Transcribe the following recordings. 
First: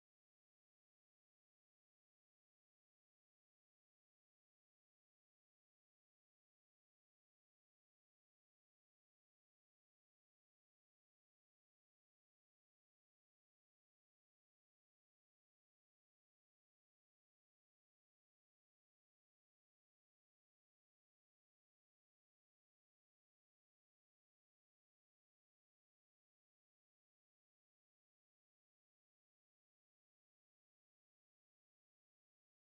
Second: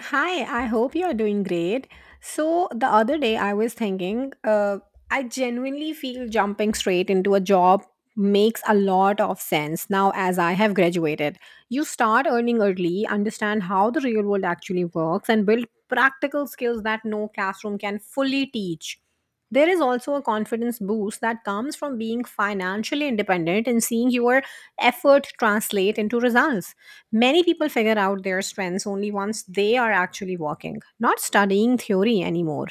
Hi, I hope you're doing great. So, the other day I was thinking, I genuinely feel jumping straight into a job makes a lot of sense now as I have graduated. You start earning early, understand how the real world actually works, and build practical skills that no classroom can fully teach. There is also a confidence boost that comes from being financially independent and seeing your effort translate into results. Many people figure out their strengths only once they are actually working, not studying theory anymore.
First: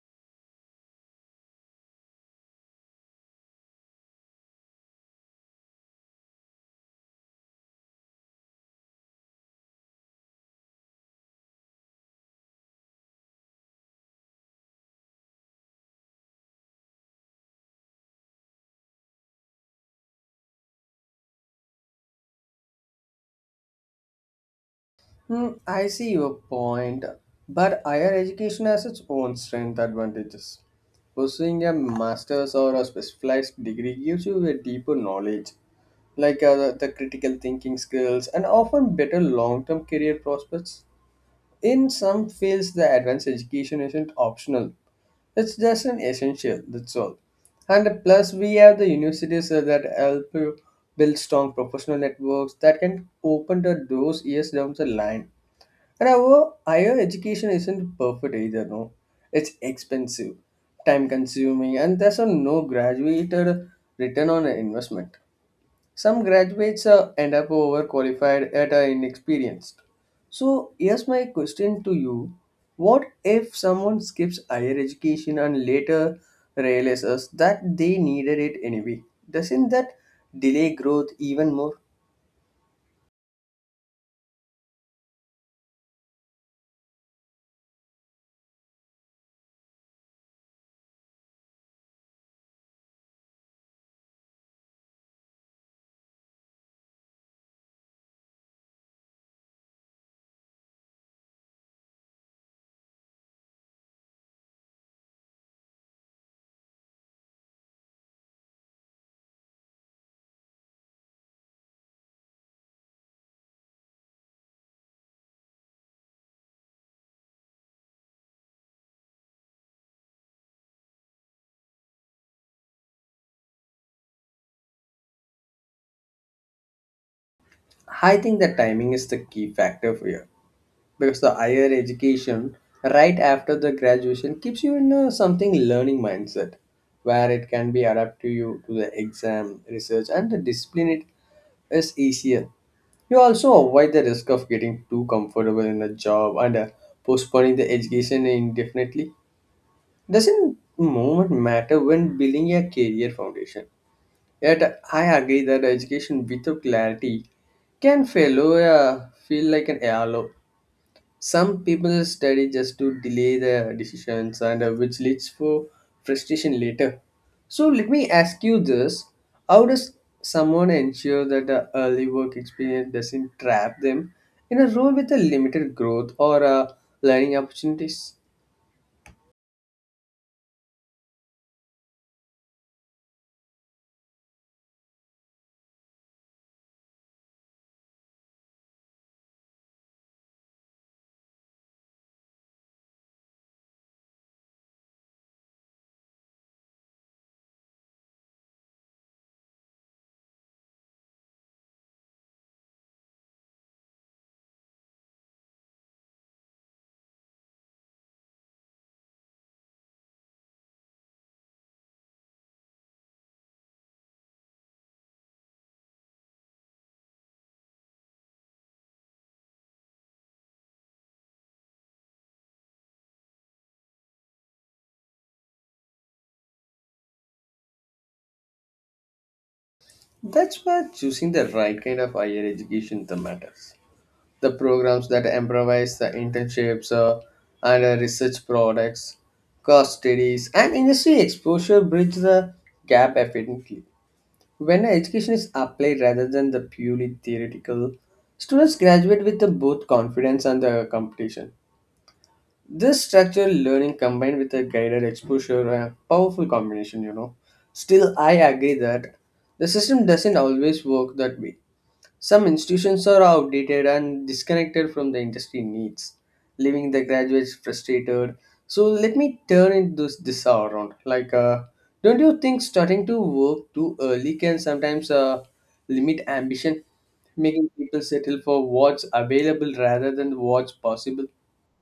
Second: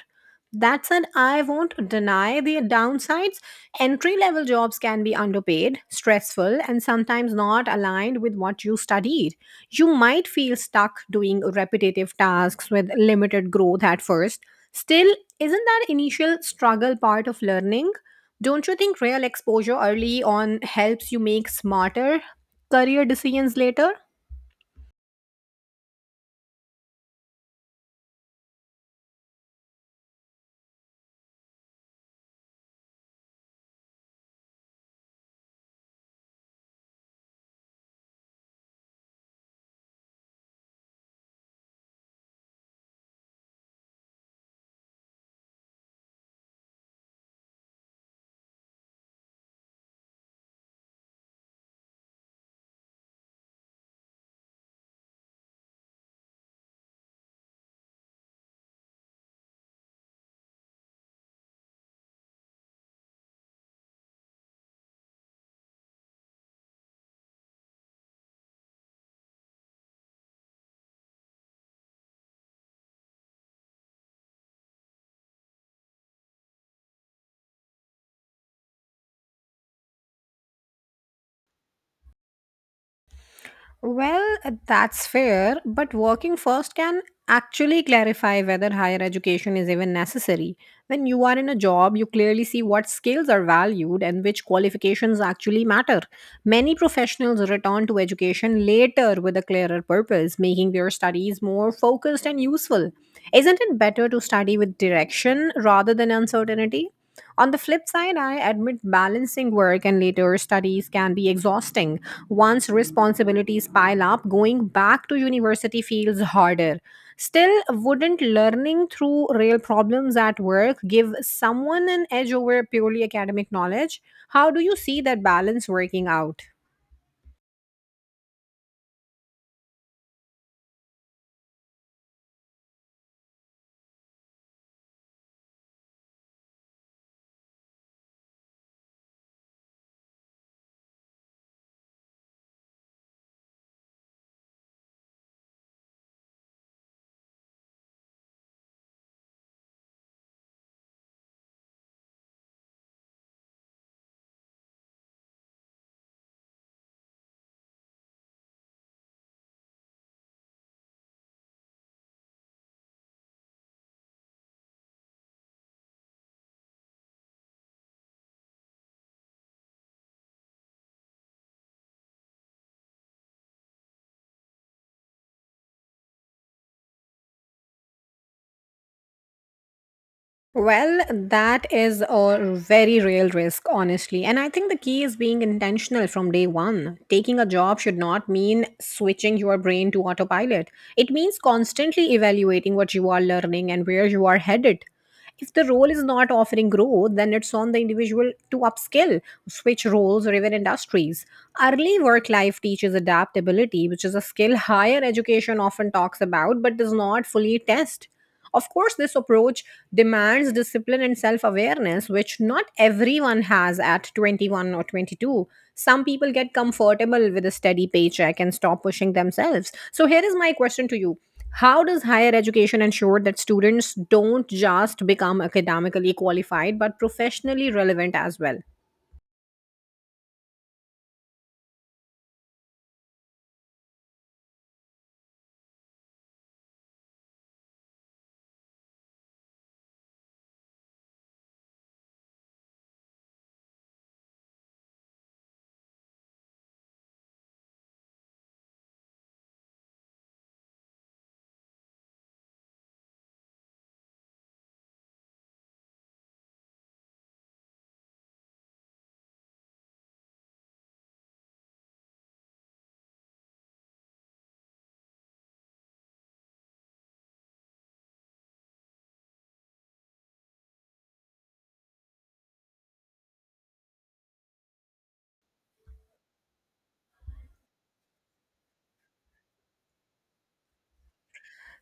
That said, I won't deny the downsides. Entry level jobs can be underpaid, stressful, and sometimes not aligned with what you studied. You might feel stuck doing repetitive tasks with limited growth at first. Still, isn't that initial struggle part of learning? Don't you think real exposure early on helps you make smarter career decisions later? I see your point, but higher education has its own strength advantages. Pursuing a master's or a specialized degree gives you a deeper knowledge, like the critical thinking skills, and often better long term career prospects. In some fields, the advanced education isn't optional, it's just an essential, that's all. And plus, we have the universities that help you build strong professional networks that can open the doors years down the line. And our higher education isn't perfect either, no. It's expensive, time consuming, and there's a no graduated return on investment. Some graduates end up overqualified at inexperienced. So here's my question to you. What if someone skips higher education and later realizes that they needed it anyway? Doesn't that delay growth even more? Well, that's fair, but working first can actually clarify whether higher education is even necessary. When you are in a job, you clearly see what skills are valued and which qualifications actually matter. Many professionals return to education later with a clearer purpose, making their studies more focused and useful. Isn't it better to study with direction rather than uncertainty? On the flip side, I admit balancing work and later studies can be exhausting. Once responsibilities pile up, going back to university feels harder. Still, wouldn't learning through real problems at work give someone an edge over purely academic knowledge? How do you see that balance working out? I think the timing is the key factor here. Because the higher education right after the graduation keeps you in a something learning mindset where it can be adapted to you to the exam research and the discipline it is easier. You also avoid the risk of getting too comfortable in a job and postponing the education indefinitely. Doesn't moment matter when building a career foundation? Yet I agree that education without clarity can fail feel like an halo. Some people study just to delay their decisions and which leads to frustration later. So let me ask you this. How does someone ensure that the early work experience doesn't trap them in a role with a limited growth or learning opportunities? Well, that is a very real risk, honestly. And I think the key is being intentional from day one. Taking a job should not mean switching your brain to autopilot, it means constantly evaluating what you are learning and where you are headed. If the role is not offering growth, then it's on the individual to upskill, switch roles, or even industries. Early work life teaches adaptability, which is a skill higher education often talks about but does not fully test. Of course, this approach demands discipline and self awareness, which not everyone has at 21 or 22. Some people get comfortable with a steady paycheck and stop pushing themselves. So, here is my question to you. How does higher education ensure that students don't just become academically qualified but professionally relevant as well? That's where choosing the right kind of higher education that matters. The programs that improvise the internships and research products, cost studies, and industry exposure bridge the gap efficiently. When education is applied rather than the purely theoretical, students graduate with the both confidence and the competition. This structured learning combined with a guided exposure, a powerful combination, Still, I agree that the system doesn't always work that way. Some institutions are outdated and disconnected from the industry needs, leaving the graduates frustrated. So let me turn it this around. Don't you think starting to work too early can sometimes limit ambition, making people settle for what's available rather than what's possible?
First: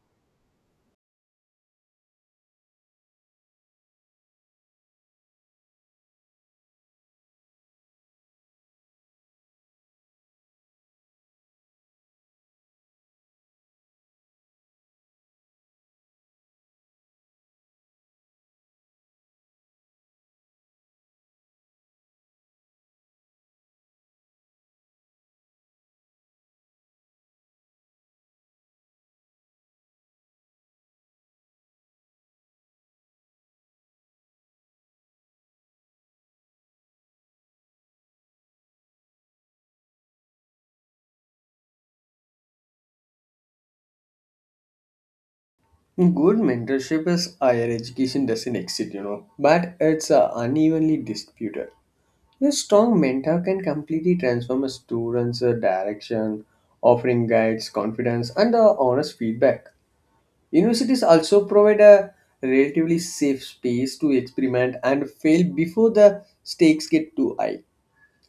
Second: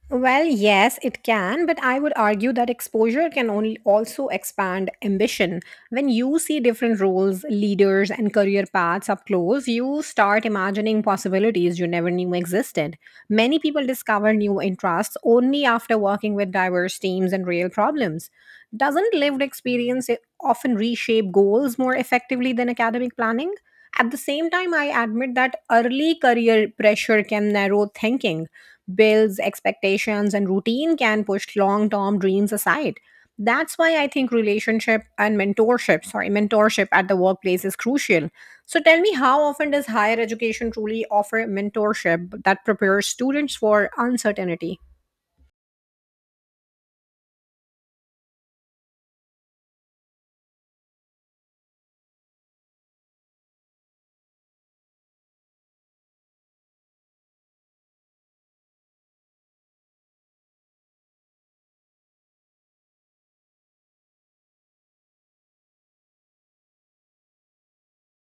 Well, yes, it can, but I would argue that exposure can only also expand ambition. When you see different roles, leaders, and career paths up close, you start imagining possibilities you never knew existed. Many people discover new interests only after working with diverse teams and real problems. Doesn't lived experience often reshape goals more effectively than academic planning? At the same time, I admit that early career pressure can narrow thinking. Bills, expectations, and routine can push long term dreams aside. That's why I think relationship and mentorship, sorry, mentorship at the workplace is crucial. So tell me, how often does higher education truly offer mentorship that prepares students for uncertainty? Good mentorship is higher education doesn't exist, but it's unevenly distributed. A strong mentor can completely transform a student's direction, offering guides, confidence, and honest feedback. Universities also provide a relatively safe space to experiment and fail before the stakes get too high.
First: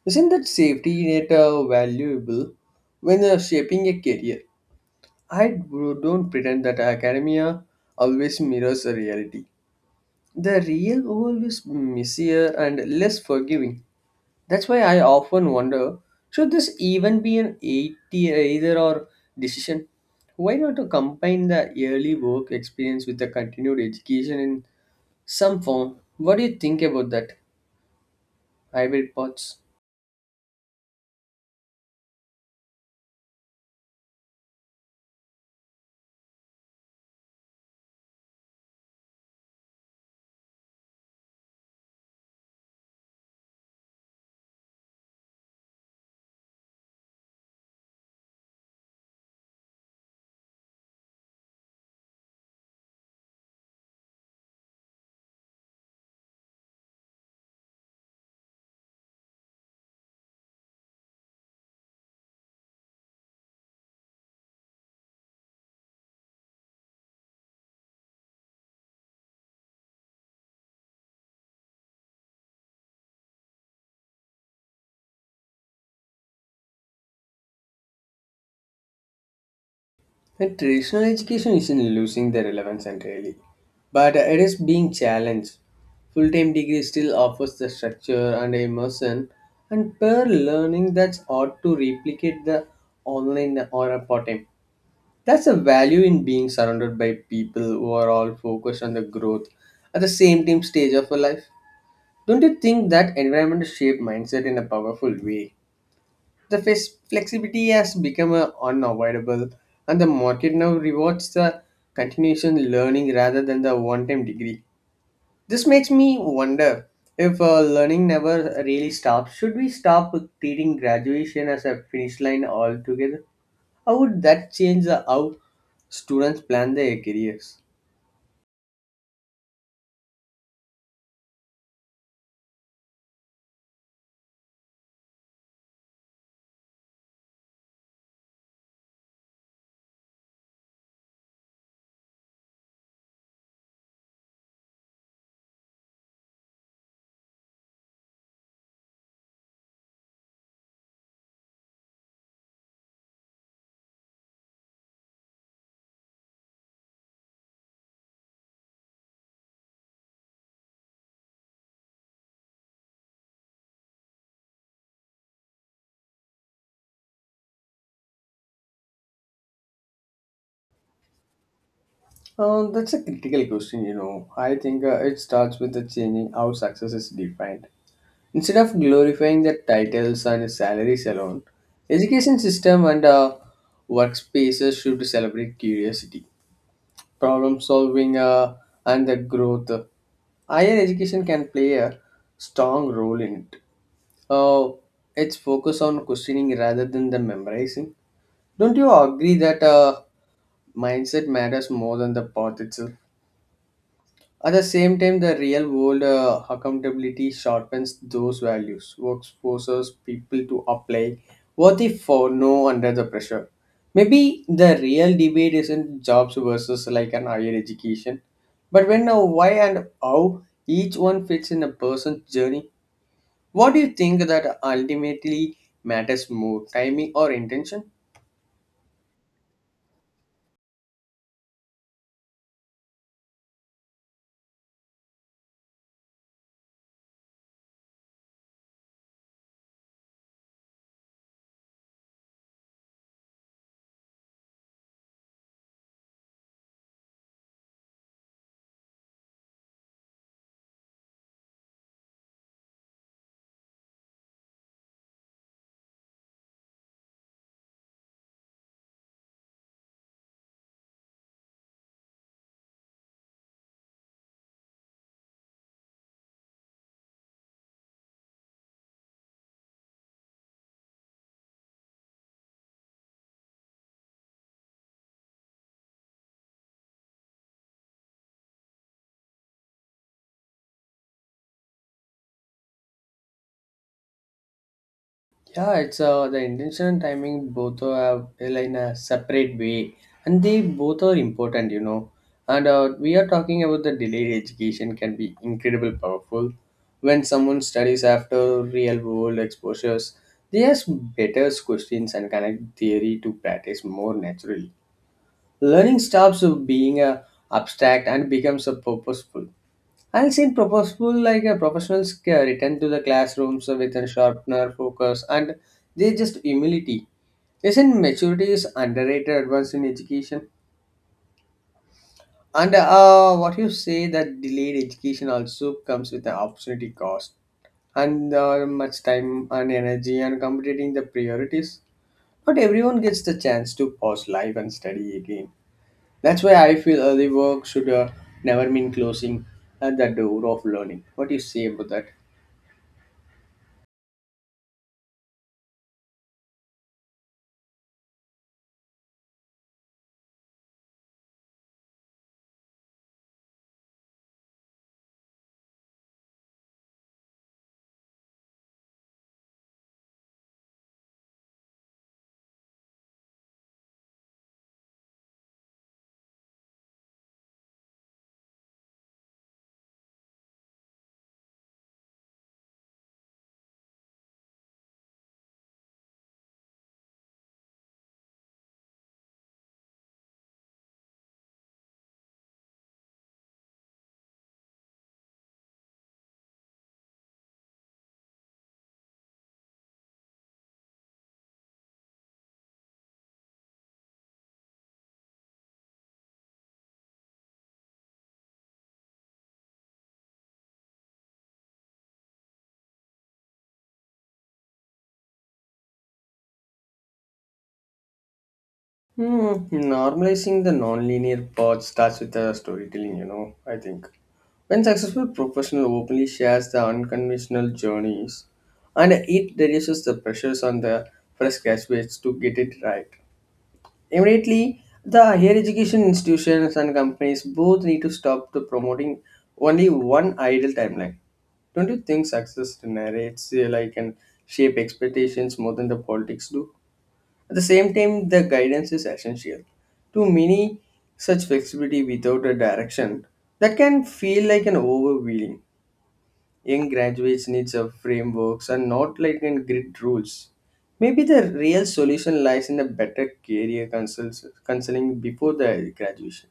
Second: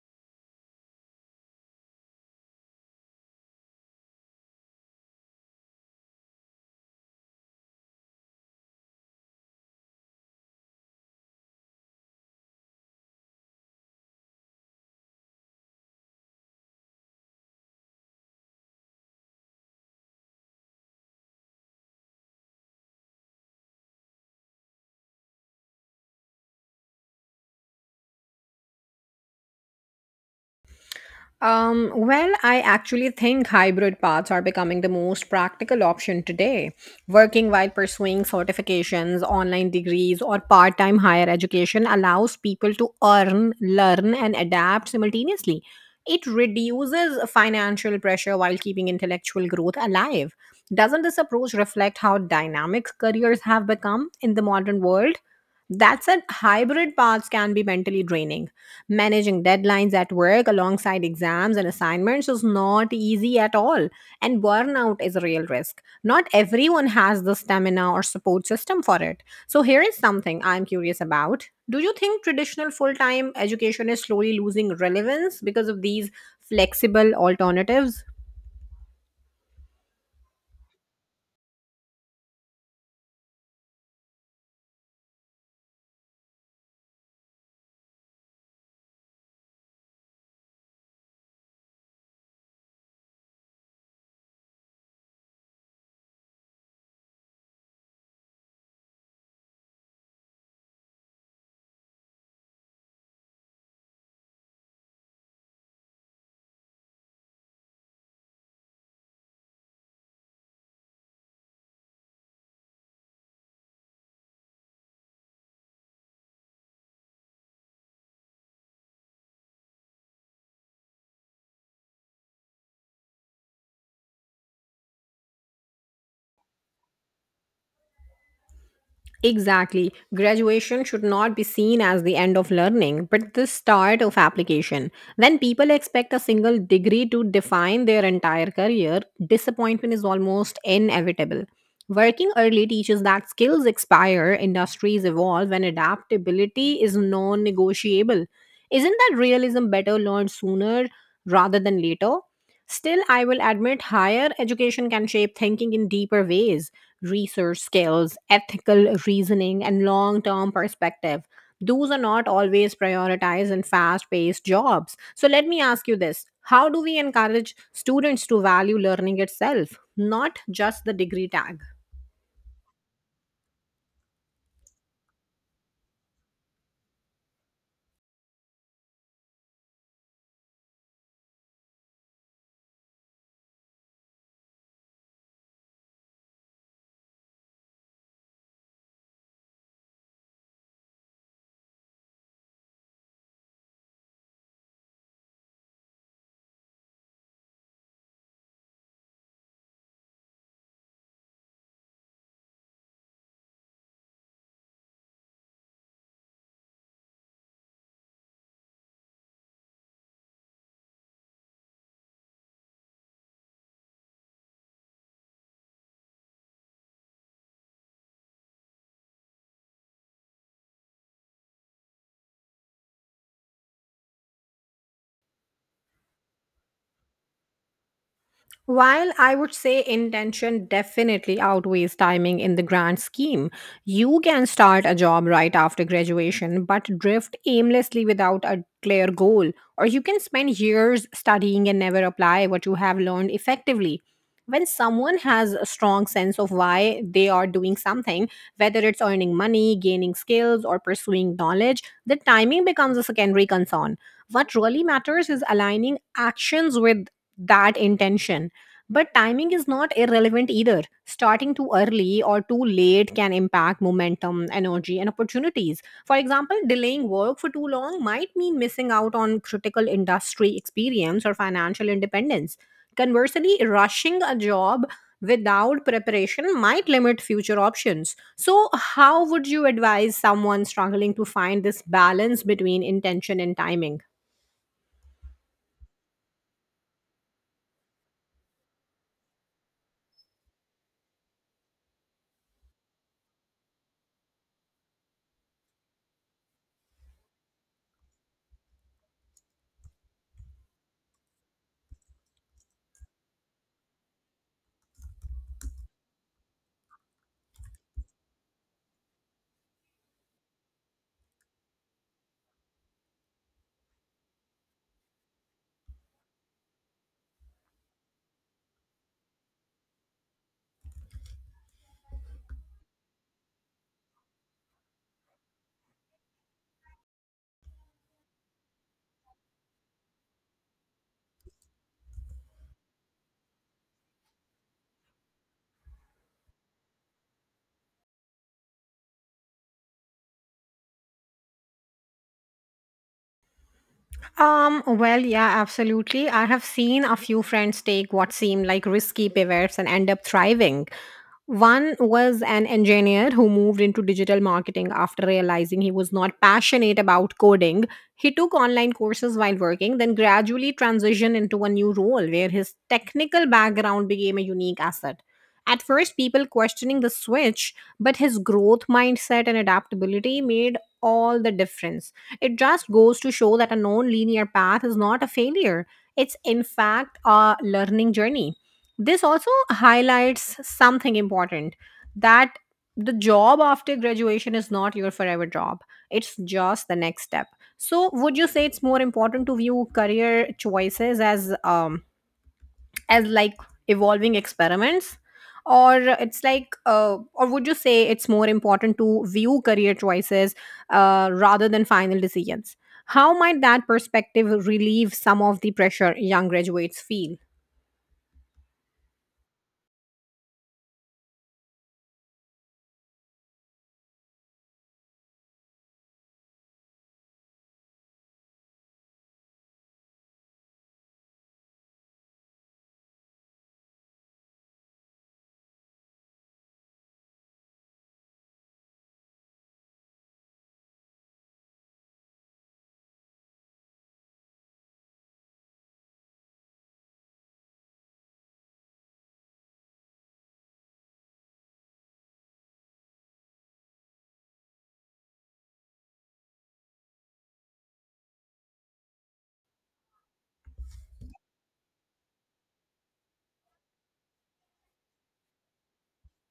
Isn't that safety net valuable when shaping a career? Don't pretend that academia always mirrors the reality. The real world is messier and less forgiving. That's why I often wonder, should this even be an 80 either or decision? Why not to combine the early work experience with the continued education in some form? What do you think about that? Hybrid paths. Well, I actually think hybrid paths are becoming the most practical option today. Working while pursuing certifications, online degrees, or part time higher education allows people to earn, learn, and adapt simultaneously. It reduces financial pressure while keeping intellectual growth alive. Doesn't this approach reflect how dynamic careers have become in the modern world? That said, hybrid paths can be mentally draining. Managing deadlines at work alongside exams and assignments is not easy at all. And burnout is a real risk. Not everyone has the stamina or support system for it. So, here is something I'm curious about. Do you think traditional full time education is slowly losing relevance because of these flexible alternatives? And traditional education isn't losing their relevance entirely, but it is being challenged. Full time degree still offers the structure and immersion, and peer learning that's ought to replicate the online or part time. That's a value in being surrounded by people who are all focused on the growth at the same time stage of your life. Don't you think that environment shape mindset in a powerful way? Flexibility has become unavoidable, and the market now rewards the continuation learning rather than the one-time degree. This makes me wonder if learning never really stops. Should we stop treating graduation as a finish line altogether? How would that change how students plan their careers? Exactly. Graduation should not be seen as the end of learning, but the start of application. When people expect a single degree to define their entire career, disappointment is almost inevitable. Working early teaches that skills expire, industries evolve, and adaptability is non negotiable. Isn't that realism better learned sooner rather than later? Still, I will admit higher education can shape thinking in deeper ways: research skills, ethical reasoning, and long term perspective. Those are not always prioritized in fast paced jobs. So, let me ask you this. How do we encourage students to value learning itself, not just the degree tag? That's a critical question, I think it starts with the changing how success is defined. Instead of glorifying the titles and salaries alone, education system and workspaces should celebrate curiosity, problem solving, and the growth. Higher education can play a strong role in it. Uh, it's focus on questioning rather than the memorizing. Don't you agree that mindset matters more than the path itself? At the same time, the real world accountability sharpens those values, works forces people to apply worthy for no under the pressure. Maybe the real debate isn't jobs versus like an higher education, but when, why, and how each one fits in a person's journey. What do you think that ultimately matters more, timing or intention? While I would say intention definitely outweighs timing in the grand scheme, you can start a job right after graduation but drift aimlessly without a clear goal, or you can spend years studying and never apply what you have learned effectively. When someone has a strong sense of why they are doing something, whether it's earning money, gaining skills, or pursuing knowledge, the timing becomes a secondary concern. What really matters is aligning actions with that intention. But timing is not irrelevant either. Starting too early or too late can impact momentum, energy, and opportunities. For example, delaying work for too long might mean missing out on critical industry experience or financial independence. Conversely, rushing a job without preparation might limit future options. So, how would you advise someone struggling to find this balance between intention and timing? Yeah, it's the intention and timing both are in a separate way, and they both are important, And We are talking about the delayed education can be incredibly powerful. When someone studies after real world exposures, they ask better questions and connect theory to practice more naturally. Learning stops being a abstract and becomes a purposeful. I've seen purposeful, like a professionals scare, return to the classrooms with a sharpener, focus, and they just humility. Isn't maturity is underrated advance in education? And What you say that delayed education also comes with an opportunity cost and much time and energy and completing the priorities. Not everyone gets the chance to pause life and study again. That's why I feel early work should never mean closing the door of learning. What do you say about that? Well, yeah, absolutely. I have seen a few friends take what seemed like risky pivots and end up thriving. One was an engineer who moved into digital marketing after realizing he was not passionate about coding. He took online courses while working, then gradually transitioned into a new role where his technical background became a unique asset. At first, people questioning the switch, but his growth mindset and adaptability made all the difference. It just goes to show that a non linear path is not a failure, it's in fact a learning journey. This also highlights something important, that the job after graduation is not your forever job, it's just the next step. So, would you say it's more important to view career choices as as like evolving experiments, or would you say it's more important to view career choices, rather than final decisions? How might that perspective relieve some of the pressure young graduates feel? Hmm, Normalizing the non-linear part starts with the storytelling, I think. When successful professional openly shares the unconventional journeys, and it reduces the pressures on the fresh graduates to get it right. Immediately, the higher education institutions and companies both need to stop the promoting only one ideal timeline. Don't you think success narrates and shape expectations more than the politics do? At the same time, the guidance is essential. Too many such flexibility without a direction that can feel like an overwhelming. Young graduates needs of frameworks and not like in grid rules. Maybe the real solution lies in a better career counseling before the graduation.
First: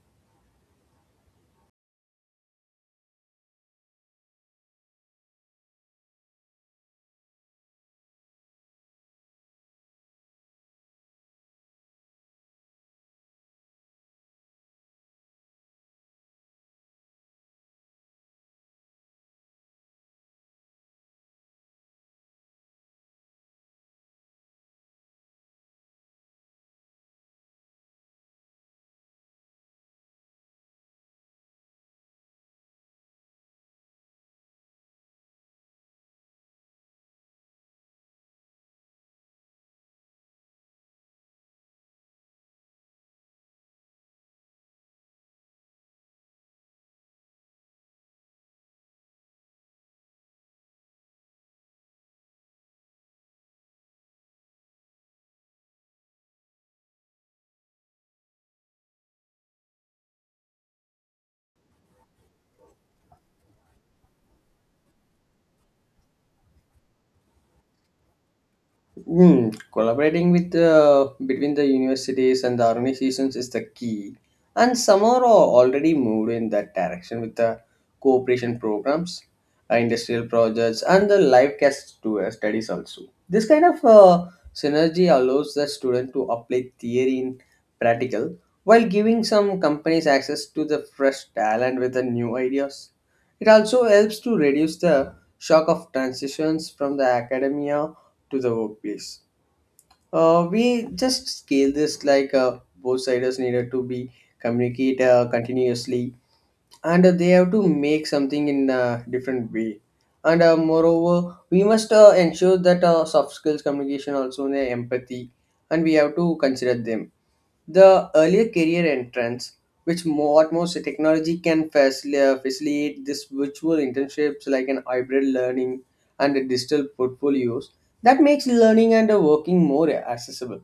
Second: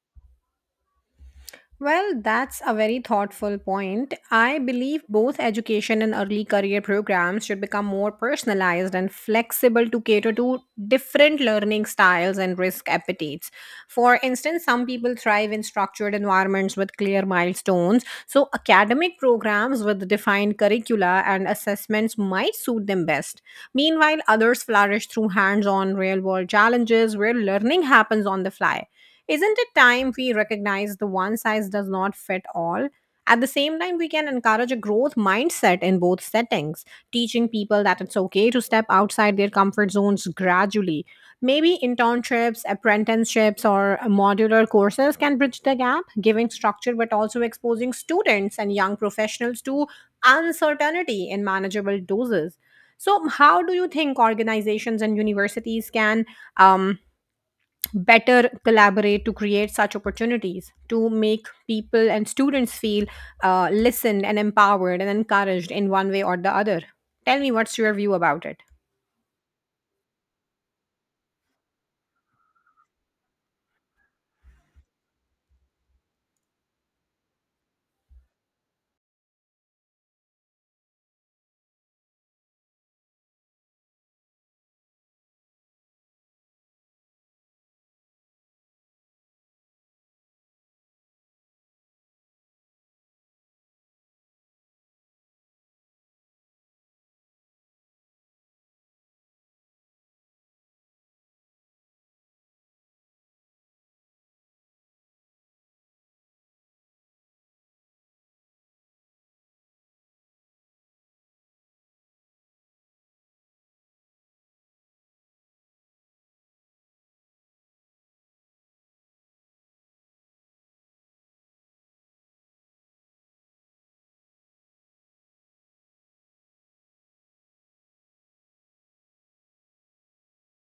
Well, that's a very thoughtful point. I believe both education and early career programs should become more personalized and flexible to cater to different learning styles and risk appetites. For instance, some people thrive in structured environments with clear milestones, so academic programs with defined curricula and assessments might suit them best. Meanwhile, others flourish through hands on real world challenges where learning happens on the fly. Isn't it time we recognize the one size does not fit all? At the same time, we can encourage a growth mindset in both settings, teaching people that it's okay to step outside their comfort zones gradually. Maybe internships, apprenticeships, or modular courses can bridge the gap, giving structure but also exposing students and young professionals to uncertainty in manageable doses. So, how do you think organizations and universities can, um, better collaborate to create such opportunities to make people and students feel listened and empowered and encouraged in one way or the other? Tell me what's your view about it. Collaborating with between the universities and the organizations is the key, and some are already moved in that direction with the cooperation programs, industrial projects, and the live cast to, studies also. This kind of synergy allows the student to apply theory in practical while giving some companies access to the fresh talent with the new ideas. It also helps to reduce the shock of transitions from the academia to the workplace. We just scale this like both sides needed to be communicate continuously and they have to make something in a different way and moreover we must ensure that soft skills communication also and empathy and we have to consider them the earlier career entrance which more, what most technology can facilitate this virtual internships like an hybrid learning and a digital portfolios that makes learning and working more accessible.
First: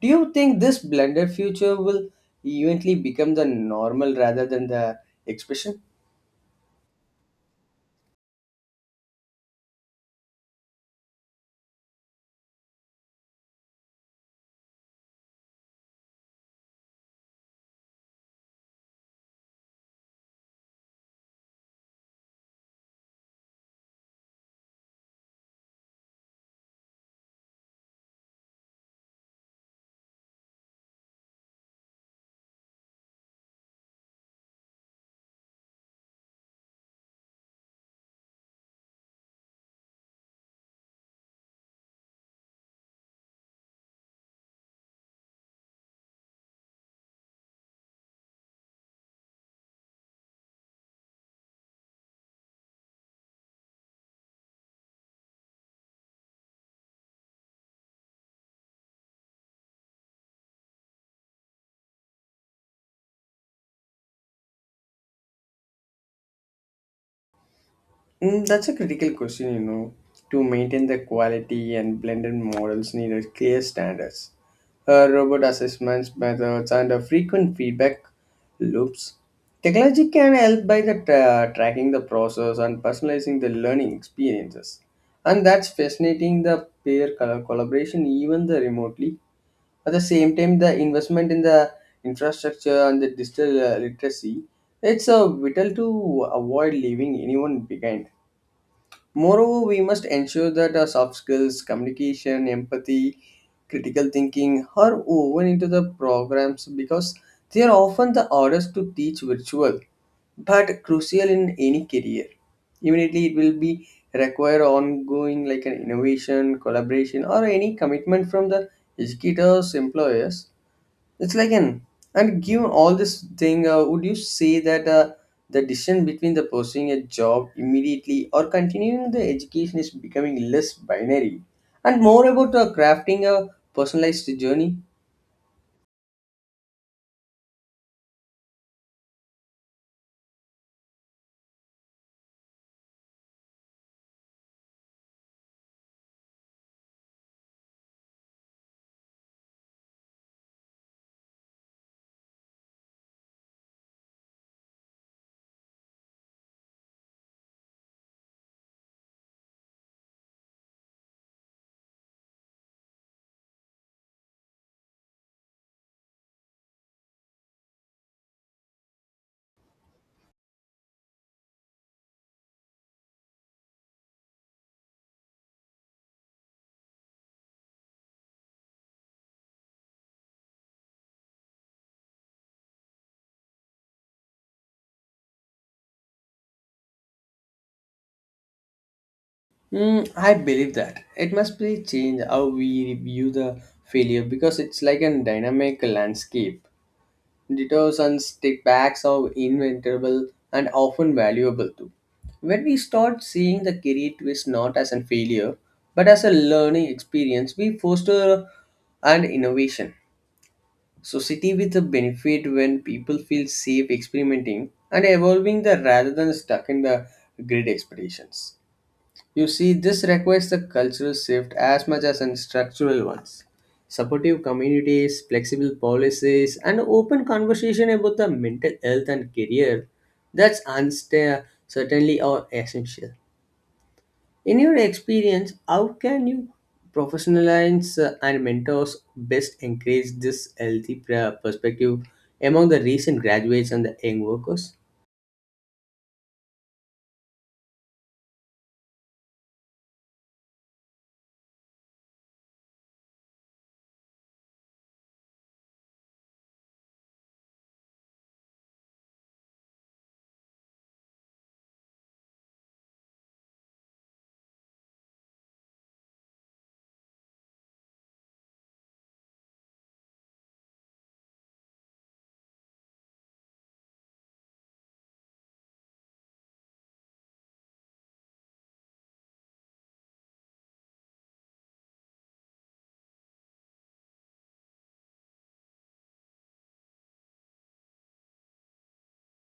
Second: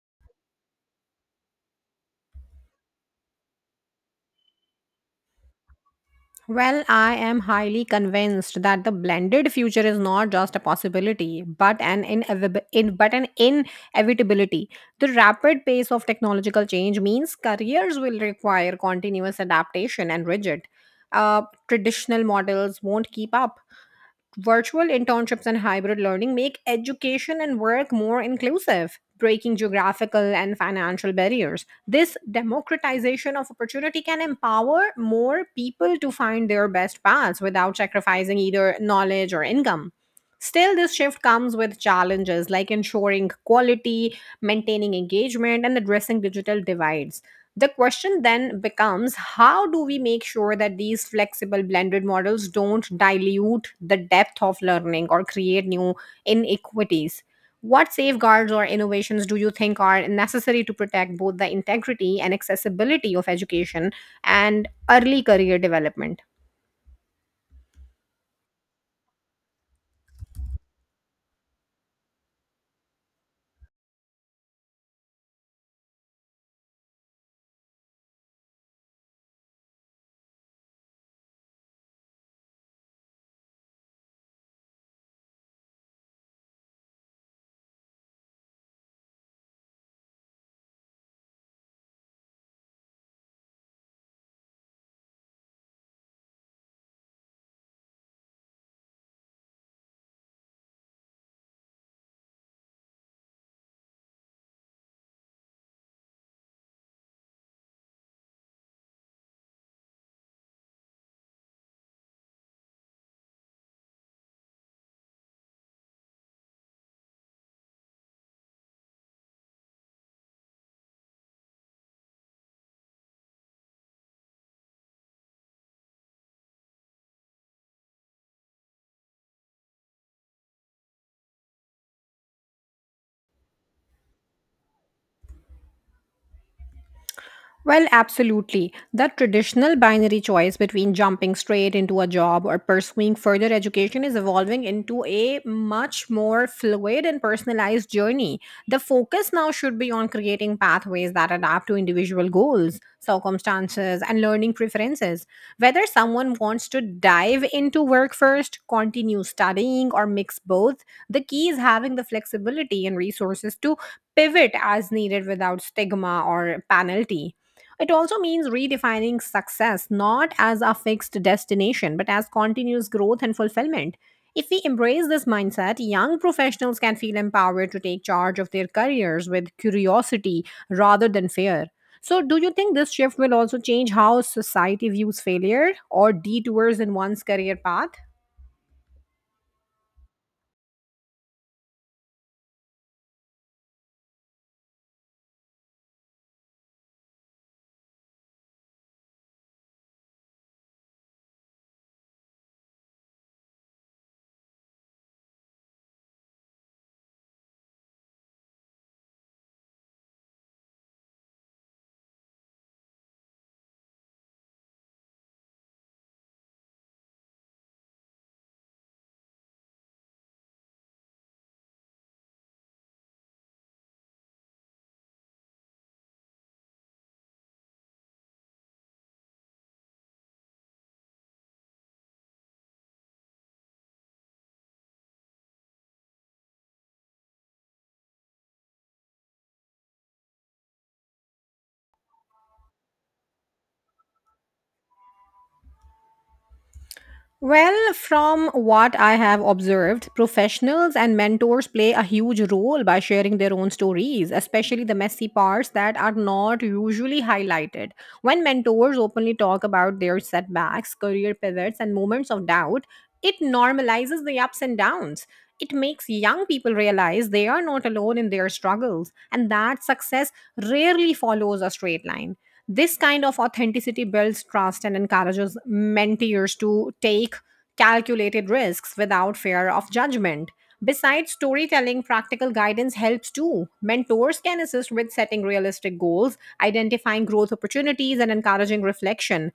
Do you think this blended future will eventually become the normal rather than the expression? Well, I am highly convinced that the blended future is not just a possibility, but an inevitability. The rapid pace of technological change means careers will require continuous adaptation and rigid. Uh, Traditional models won't keep up. Virtual internships and hybrid learning make education and work more inclusive, breaking geographical and financial barriers. This democratization of opportunity can empower more people to find their best paths without sacrificing either knowledge or income. Still, this shift comes with challenges like ensuring quality, maintaining engagement, and addressing digital divides. The question then becomes, how do we make sure that these flexible blended models don't dilute the depth of learning or create new inequities? What safeguards or innovations do you think are necessary to protect both the integrity and accessibility of education and early career development? That's a critical question, To maintain the quality and blended models need a clear standards, robot assessments methods, and frequent feedback loops. Technology can help by the tracking the process and personalizing the learning experiences, and that's fascinating. The collaboration, even the remotely. At the same time, the investment in the infrastructure and the digital literacy, it's vital to avoid leaving anyone behind. Moreover, we must ensure that our soft skills, communication, empathy, critical thinking are woven into the programs because they are often the hardest to teach virtual but crucial in any career. Immediately, it will be require ongoing like an innovation, collaboration, or any commitment from the educators, employers it's like an and given all this thing, would you say that the decision between the pursuing a job immediately or continuing the education is becoming less binary and more about crafting a personalized journey? Well, absolutely. The traditional binary choice between jumping straight into a job or pursuing further education is evolving into a much more fluid and personalized journey. The focus now should be on creating pathways that adapt to individual goals, circumstances, and learning preferences. Whether someone wants to dive into work first, continue studying, or mix both, the key is having the flexibility and resources to pivot as needed without stigma or penalty. It also means redefining success not as a fixed destination, but as continuous growth and fulfillment. If we embrace this mindset, young professionals can feel empowered to take charge of their careers with curiosity rather than fear. So, do you think this shift will also change how society views failure or detours in one's career path? I believe that it must be change how we view the failure because it's like a dynamic landscape. Detours and stickbacks are inventable and often valuable too. When we start seeing the career twist not as a failure but as a learning experience, we foster an innovation. Society with a benefit when people feel safe experimenting and evolving the rather than stuck in the grid expectations. You see, this requires a cultural shift as much as an structural ones. Supportive communities, flexible policies, and open conversation about the mental health and career that's certainly are essential. In your experience, how can you professionalize and mentors best encourage this healthy perspective among the recent graduates and the young workers? Well, from what I have observed, professionals and mentors play a huge role by sharing their own stories, especially the messy parts that are not usually highlighted. When mentors openly talk about their setbacks, career pivots, and moments of doubt, it normalizes the ups and downs. It makes young people realize they are not alone in their struggles and that success rarely follows a straight line. This kind of authenticity builds trust and encourages mentors to take calculated risks without fear of judgment. Besides storytelling, practical guidance helps too. Mentors can assist with setting realistic goals, identifying growth opportunities, and encouraging reflection.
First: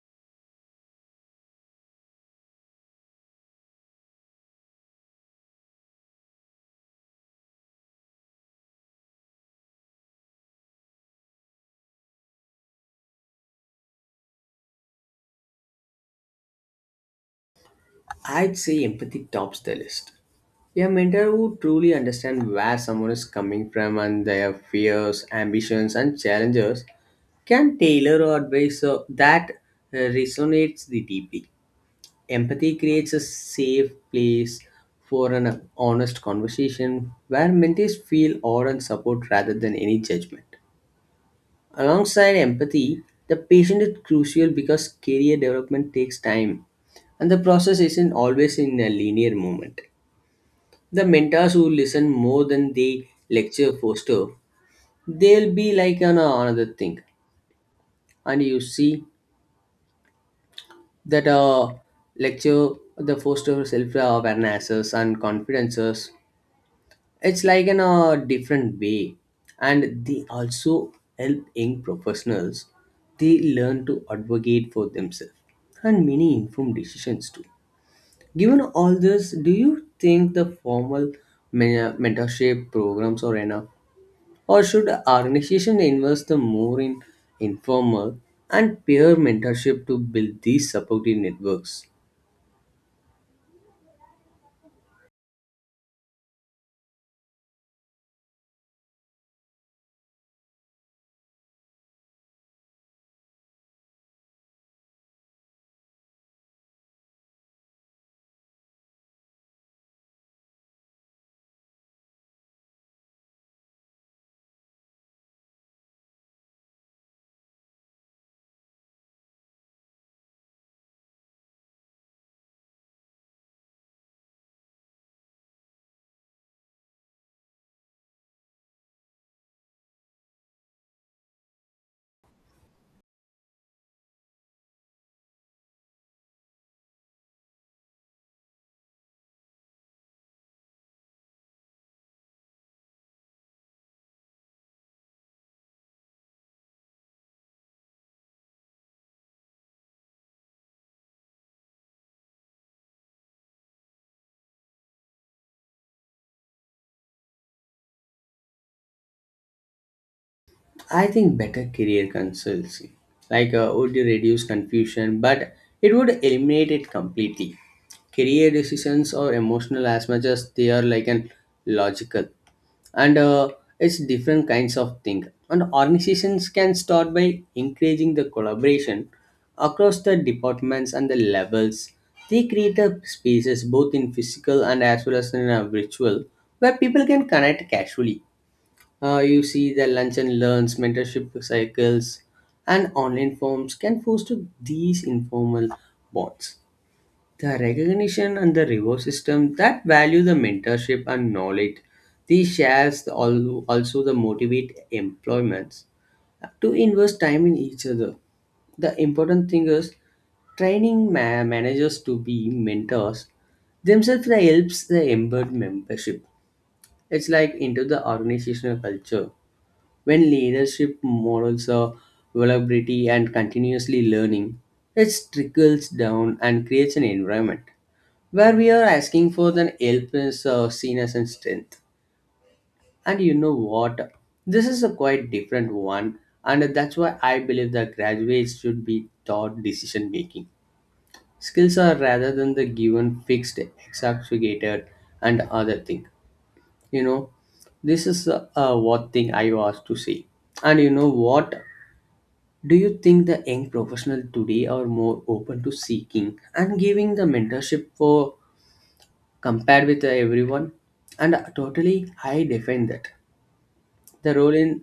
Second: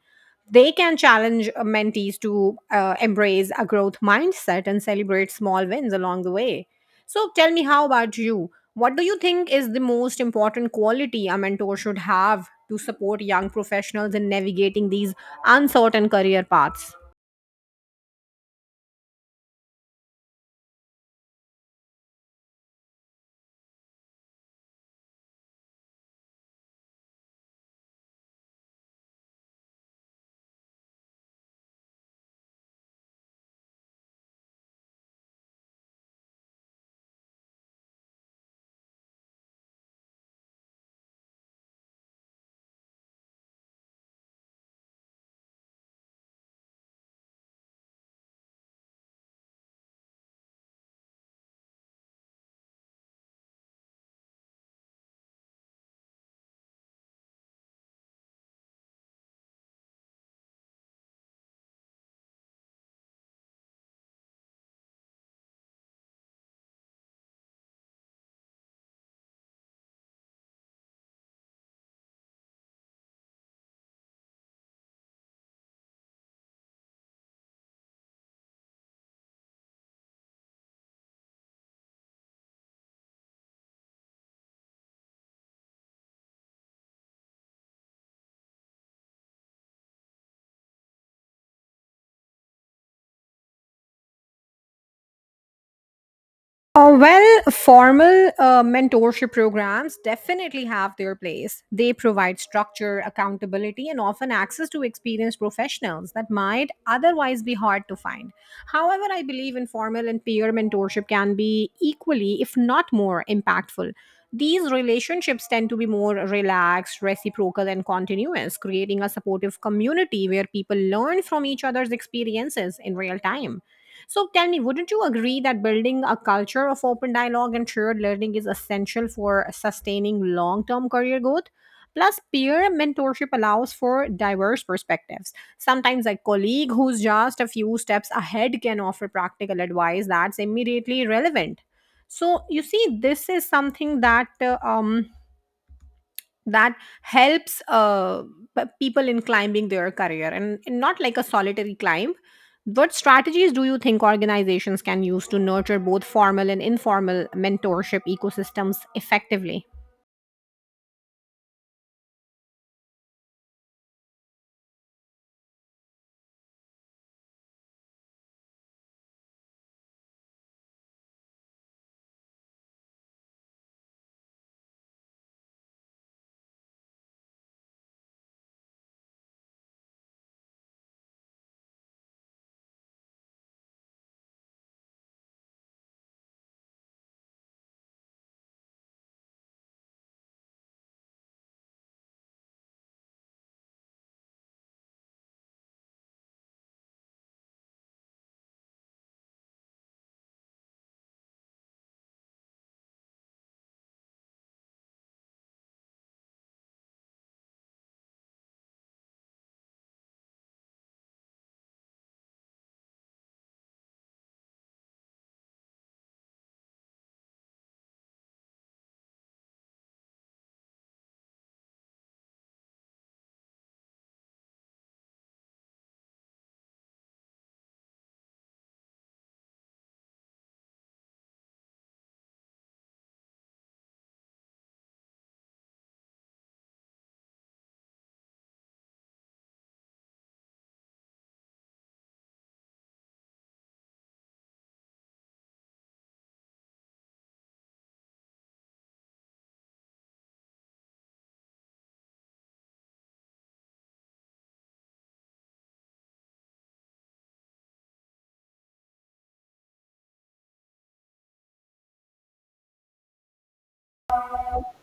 They can challenge mentees to embrace a growth mindset and celebrate small wins along the way. So, tell me, how about you? What do you think is the most important quality a mentor should have to support young professionals in navigating these uncertain career paths? I'd say empathy tops the list. A mentor who truly understands where someone is coming from and their fears, ambitions, and challenges can tailor advice so that resonates the deeply. Empathy creates a safe place for an honest conversation where mentees feel awe and support rather than any judgment. Alongside empathy, the patient is crucial because career development takes time, and the process isn't always in a linear moment. The mentors who listen more than they lecture foster, they'll be like an another thing, and you see that lecture, the foster self awarenesses and confidences. It's like in a different way, and they also help young professionals, they learn to advocate for themselves and many informed decisions too. Given all this, do you think the formal mentorship programs are enough? Or should organizations invest the more in informal and peer mentorship to build these supportive networks? Well, formal mentorship programs definitely have their place. They provide structure, accountability, and often access to experienced professionals that might otherwise be hard to find. However, I believe informal and peer mentorship can be equally, if not more, impactful. These relationships tend to be more relaxed, reciprocal, and continuous, creating a supportive community where people learn from each other's experiences in real time. So tell me, wouldn't you agree that building a culture of open dialogue and shared learning is essential for sustaining long term career growth? Plus, peer mentorship allows for diverse perspectives. Sometimes, a colleague who's just a few steps ahead can offer practical advice that's immediately relevant. So, you see, this is something that helps people in climbing their career, and not like a solitary climb. What strategies do you think organizations can use to nurture both formal and informal mentorship ecosystems effectively? I think better career consultancy, like would reduce confusion, but it would eliminate it completely. Career decisions are emotional as much as they are like an logical, and it's different kinds of thing. And organizations can start by encouraging the collaboration across the departments and the levels. They create a spaces both in physical and as well as in a virtual where people can connect casually. You see that lunch and learns, mentorship cycles, and online forms can foster these informal bonds. The recognition and the reward system that value the mentorship and knowledge, these shares also the motivate employments to invest time in each other. The important thing is training managers to be mentors themselves, that helps the embed membership. It's like into the organizational culture when leadership models are vulnerability and continuously learning, it trickles down and creates an environment where we are asking for the help is seen as a strength. And you know what? This is a quite different one, and that's why I believe that graduates should be taught decision making. Skills are rather than the given, fixed, exacerbated, and other thing. You know, this is what thing I was to say. And you know what? Do you think the young professionals today are more open to seeking and giving the mentorship for compared with everyone? And totally, I defend that. The role in,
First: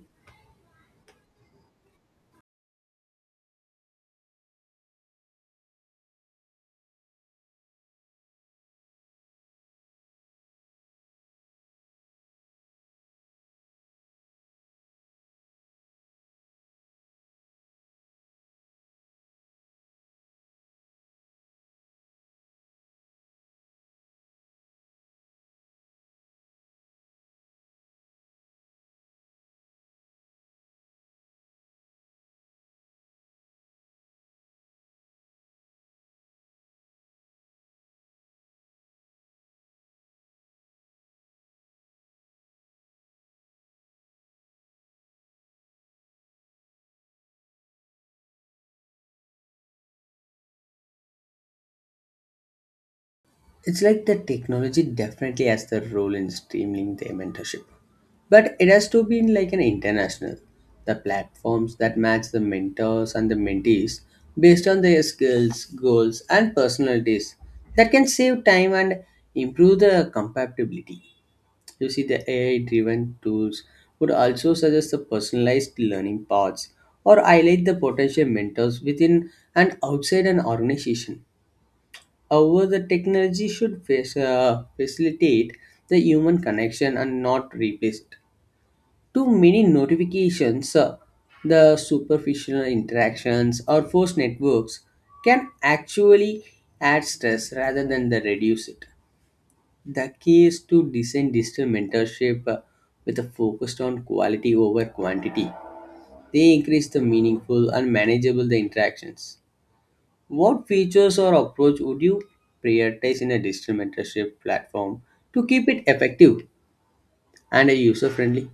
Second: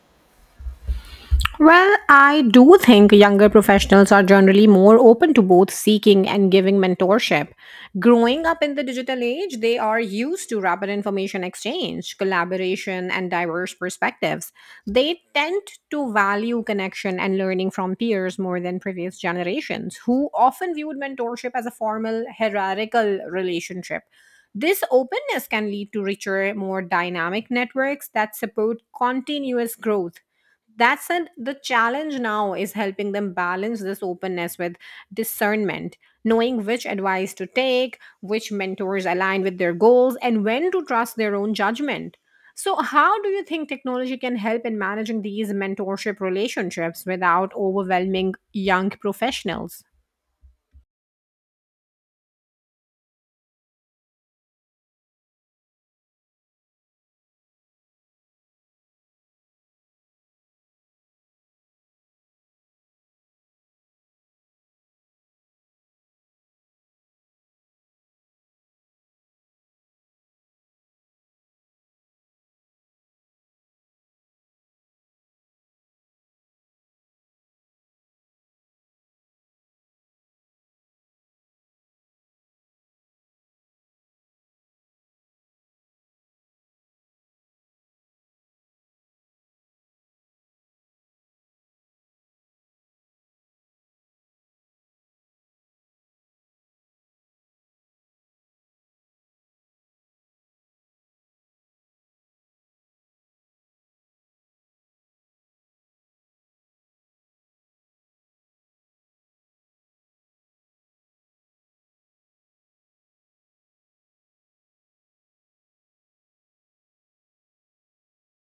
Well, I do think younger professionals are generally more open to both seeking and giving mentorship. Growing up in the digital age, they are used to rapid information exchange, collaboration, and diverse perspectives. They tend to value connection and learning from peers more than previous generations, who often viewed mentorship as a formal, hierarchical relationship. This openness can lead to richer, more dynamic networks that support continuous growth. That said, the challenge now is helping them balance this openness with discernment, knowing which advice to take, which mentors align with their goals, and when to trust their own judgment. So, how do you think technology can help in managing these mentorship relationships without overwhelming young professionals? it's like the technology definitely has the role in streamlining the mentorship, but it has to be in like an international. The platforms that match the mentors and the mentees based on their skills, goals, and personalities, that can save time and improve the compatibility. You see, the AI driven tools would also suggest the personalized learning paths or highlight the potential mentors within and outside an organization. However, the technology should facilitate the human connection and not replace it. Too many notifications, the superficial interactions, or forced networks can actually add stress rather than the reduce it. The key is to design digital mentorship with a focus on quality over quantity. They increase the meaningful and manageable the interactions. What features or approach would you prioritize in a digital mentorship platform to keep it effective and user friendly?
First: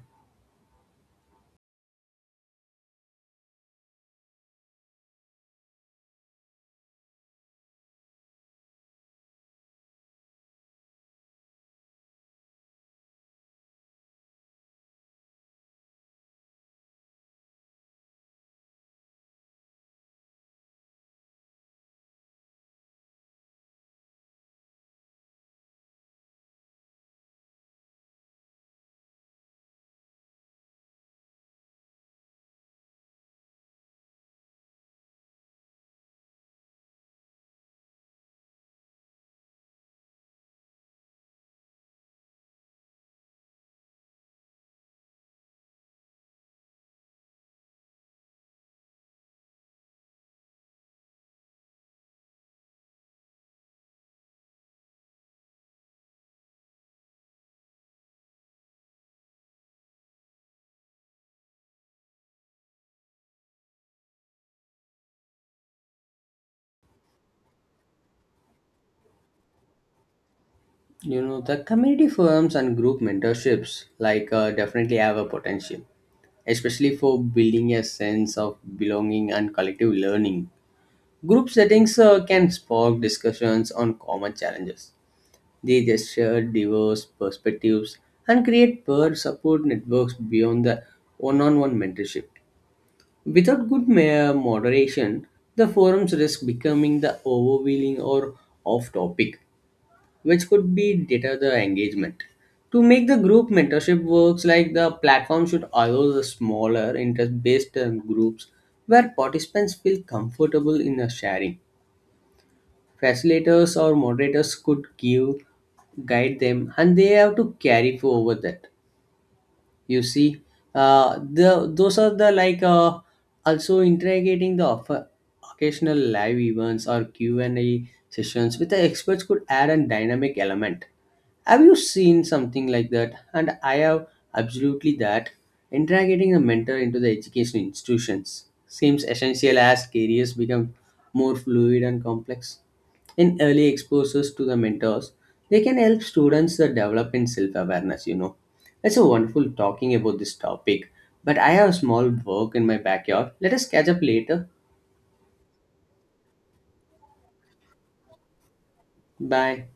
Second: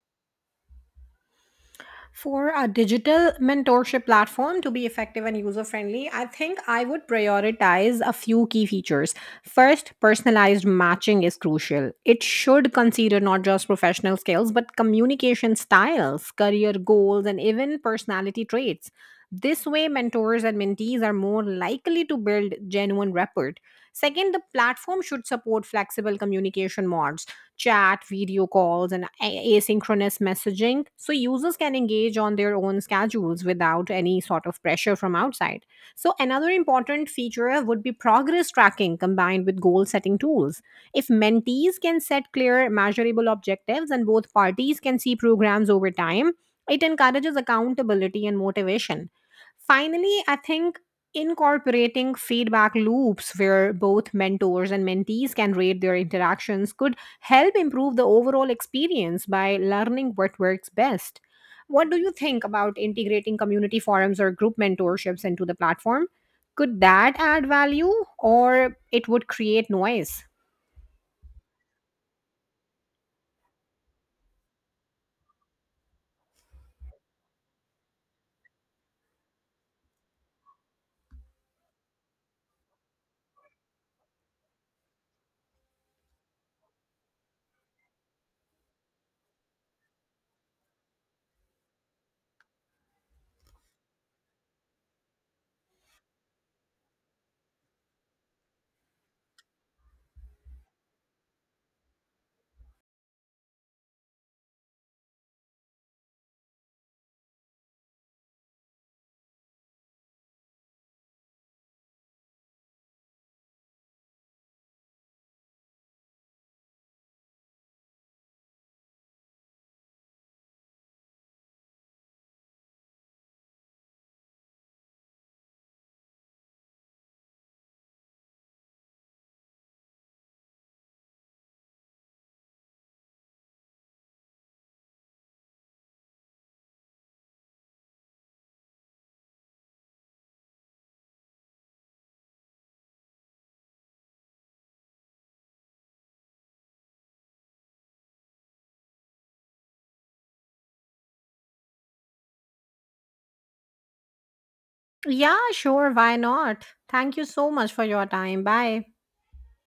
For a digital mentorship platform to be effective and user friendly, I think I would prioritize a few key features. First, personalized matching is crucial. It should consider not just professional skills, but communication styles, career goals, and even personality traits. This way, mentors and mentees are more likely to build genuine rapport. Second, the platform should support flexible communication modes: chat, video calls, and asynchronous messaging, so users can engage on their own schedules without any sort of pressure from outside. So another important feature would be progress tracking combined with goal setting tools. If mentees can set clear, measurable objectives and both parties can see programs over time, it encourages accountability and motivation. Finally, I think incorporating feedback loops where both mentors and mentees can rate their interactions could help improve the overall experience by learning what works best. What do you think about integrating community forums or group mentorships into the platform? Could that add value, or it would create noise? You know, the community forums and group mentorships definitely have a potential, especially for building a sense of belonging and collective learning. Group settings can spark discussions on common challenges. They just share diverse perspectives and create peer support networks beyond the one on one mentorship. Without good moderation, the forums risk becoming the overwhelming or off topic, which could be deter the engagement. To make the group mentorship works like, the platform should allow the smaller interest based groups where participants feel comfortable in the sharing. Facilitators or moderators could give guide them, and they have to carry for over that. You see, the those are the like also interrogating the occasional live events or q&a sessions with the experts could add a dynamic element. Have you seen something like that? And I have absolutely that integrating a mentor into the education institutions seems essential as careers become more fluid and complex. In early exposures to the mentors, they can help students develop in self-awareness, you know. It's so wonderful talking about this topic, but I have small work in my backyard. Let us catch up later. Yeah, sure, why not? Thank you so much for your time. Bye. Bye.